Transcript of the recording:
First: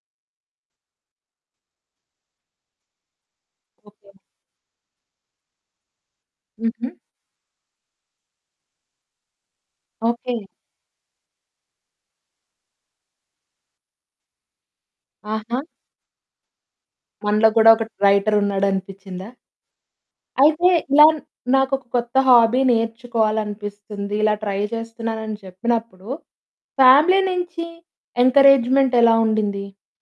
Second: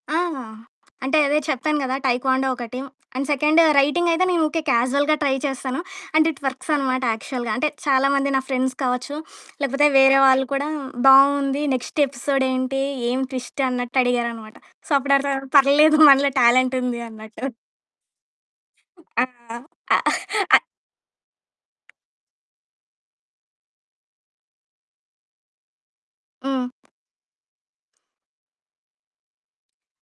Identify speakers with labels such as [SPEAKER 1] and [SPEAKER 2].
[SPEAKER 1] ఆ! అంటే అదే చెప్తాను గదా! టైక్వాండో ఒకటి. And second writing
[SPEAKER 2] okay.
[SPEAKER 1] అయితే నేను ఉకె క్యాజువల్‌గా ట్రై చేస్తాను. అండ్ ఇట్ వర్క్స్
[SPEAKER 2] హుహు.
[SPEAKER 1] అనమాట యాక్చువల్‌గా. అంటే చాలామంది నా ఫ్రెండ్స్ కావచ్చు లేకపోతే వేరే
[SPEAKER 2] ఓకె.
[SPEAKER 1] వాళ్ళ కూడా బావుంది. నెక్స్ట్ ఎపిసోడ్ ఏంటి? ఏం ట్విస్ట్ అన్నట్టు అడిగారనమాట. సో, అప్పుడు అర్దమైంది.
[SPEAKER 2] ఆహా!
[SPEAKER 1] పర్లేదు మనలో టాలెంటుంది
[SPEAKER 2] మనలో
[SPEAKER 1] అన్నట్టు.
[SPEAKER 2] కూడ ఒక
[SPEAKER 1] ఆ!
[SPEAKER 2] రైటరున్నాడనిపించిందా?
[SPEAKER 1] అ అ
[SPEAKER 2] అయితే ఇలా నాకొక కొత్త హాబీ నేర్చుకోవాలనిపిస్తుంది. ఇలా ట్రై జేస్తున్నానని చెప్పినప్పుడు
[SPEAKER 1] హ్మ్.
[SPEAKER 2] ఫ్యామిలీ నుంచి ఎన్‌కరేజ్‌మెంట్ ఎలా ఉండింది?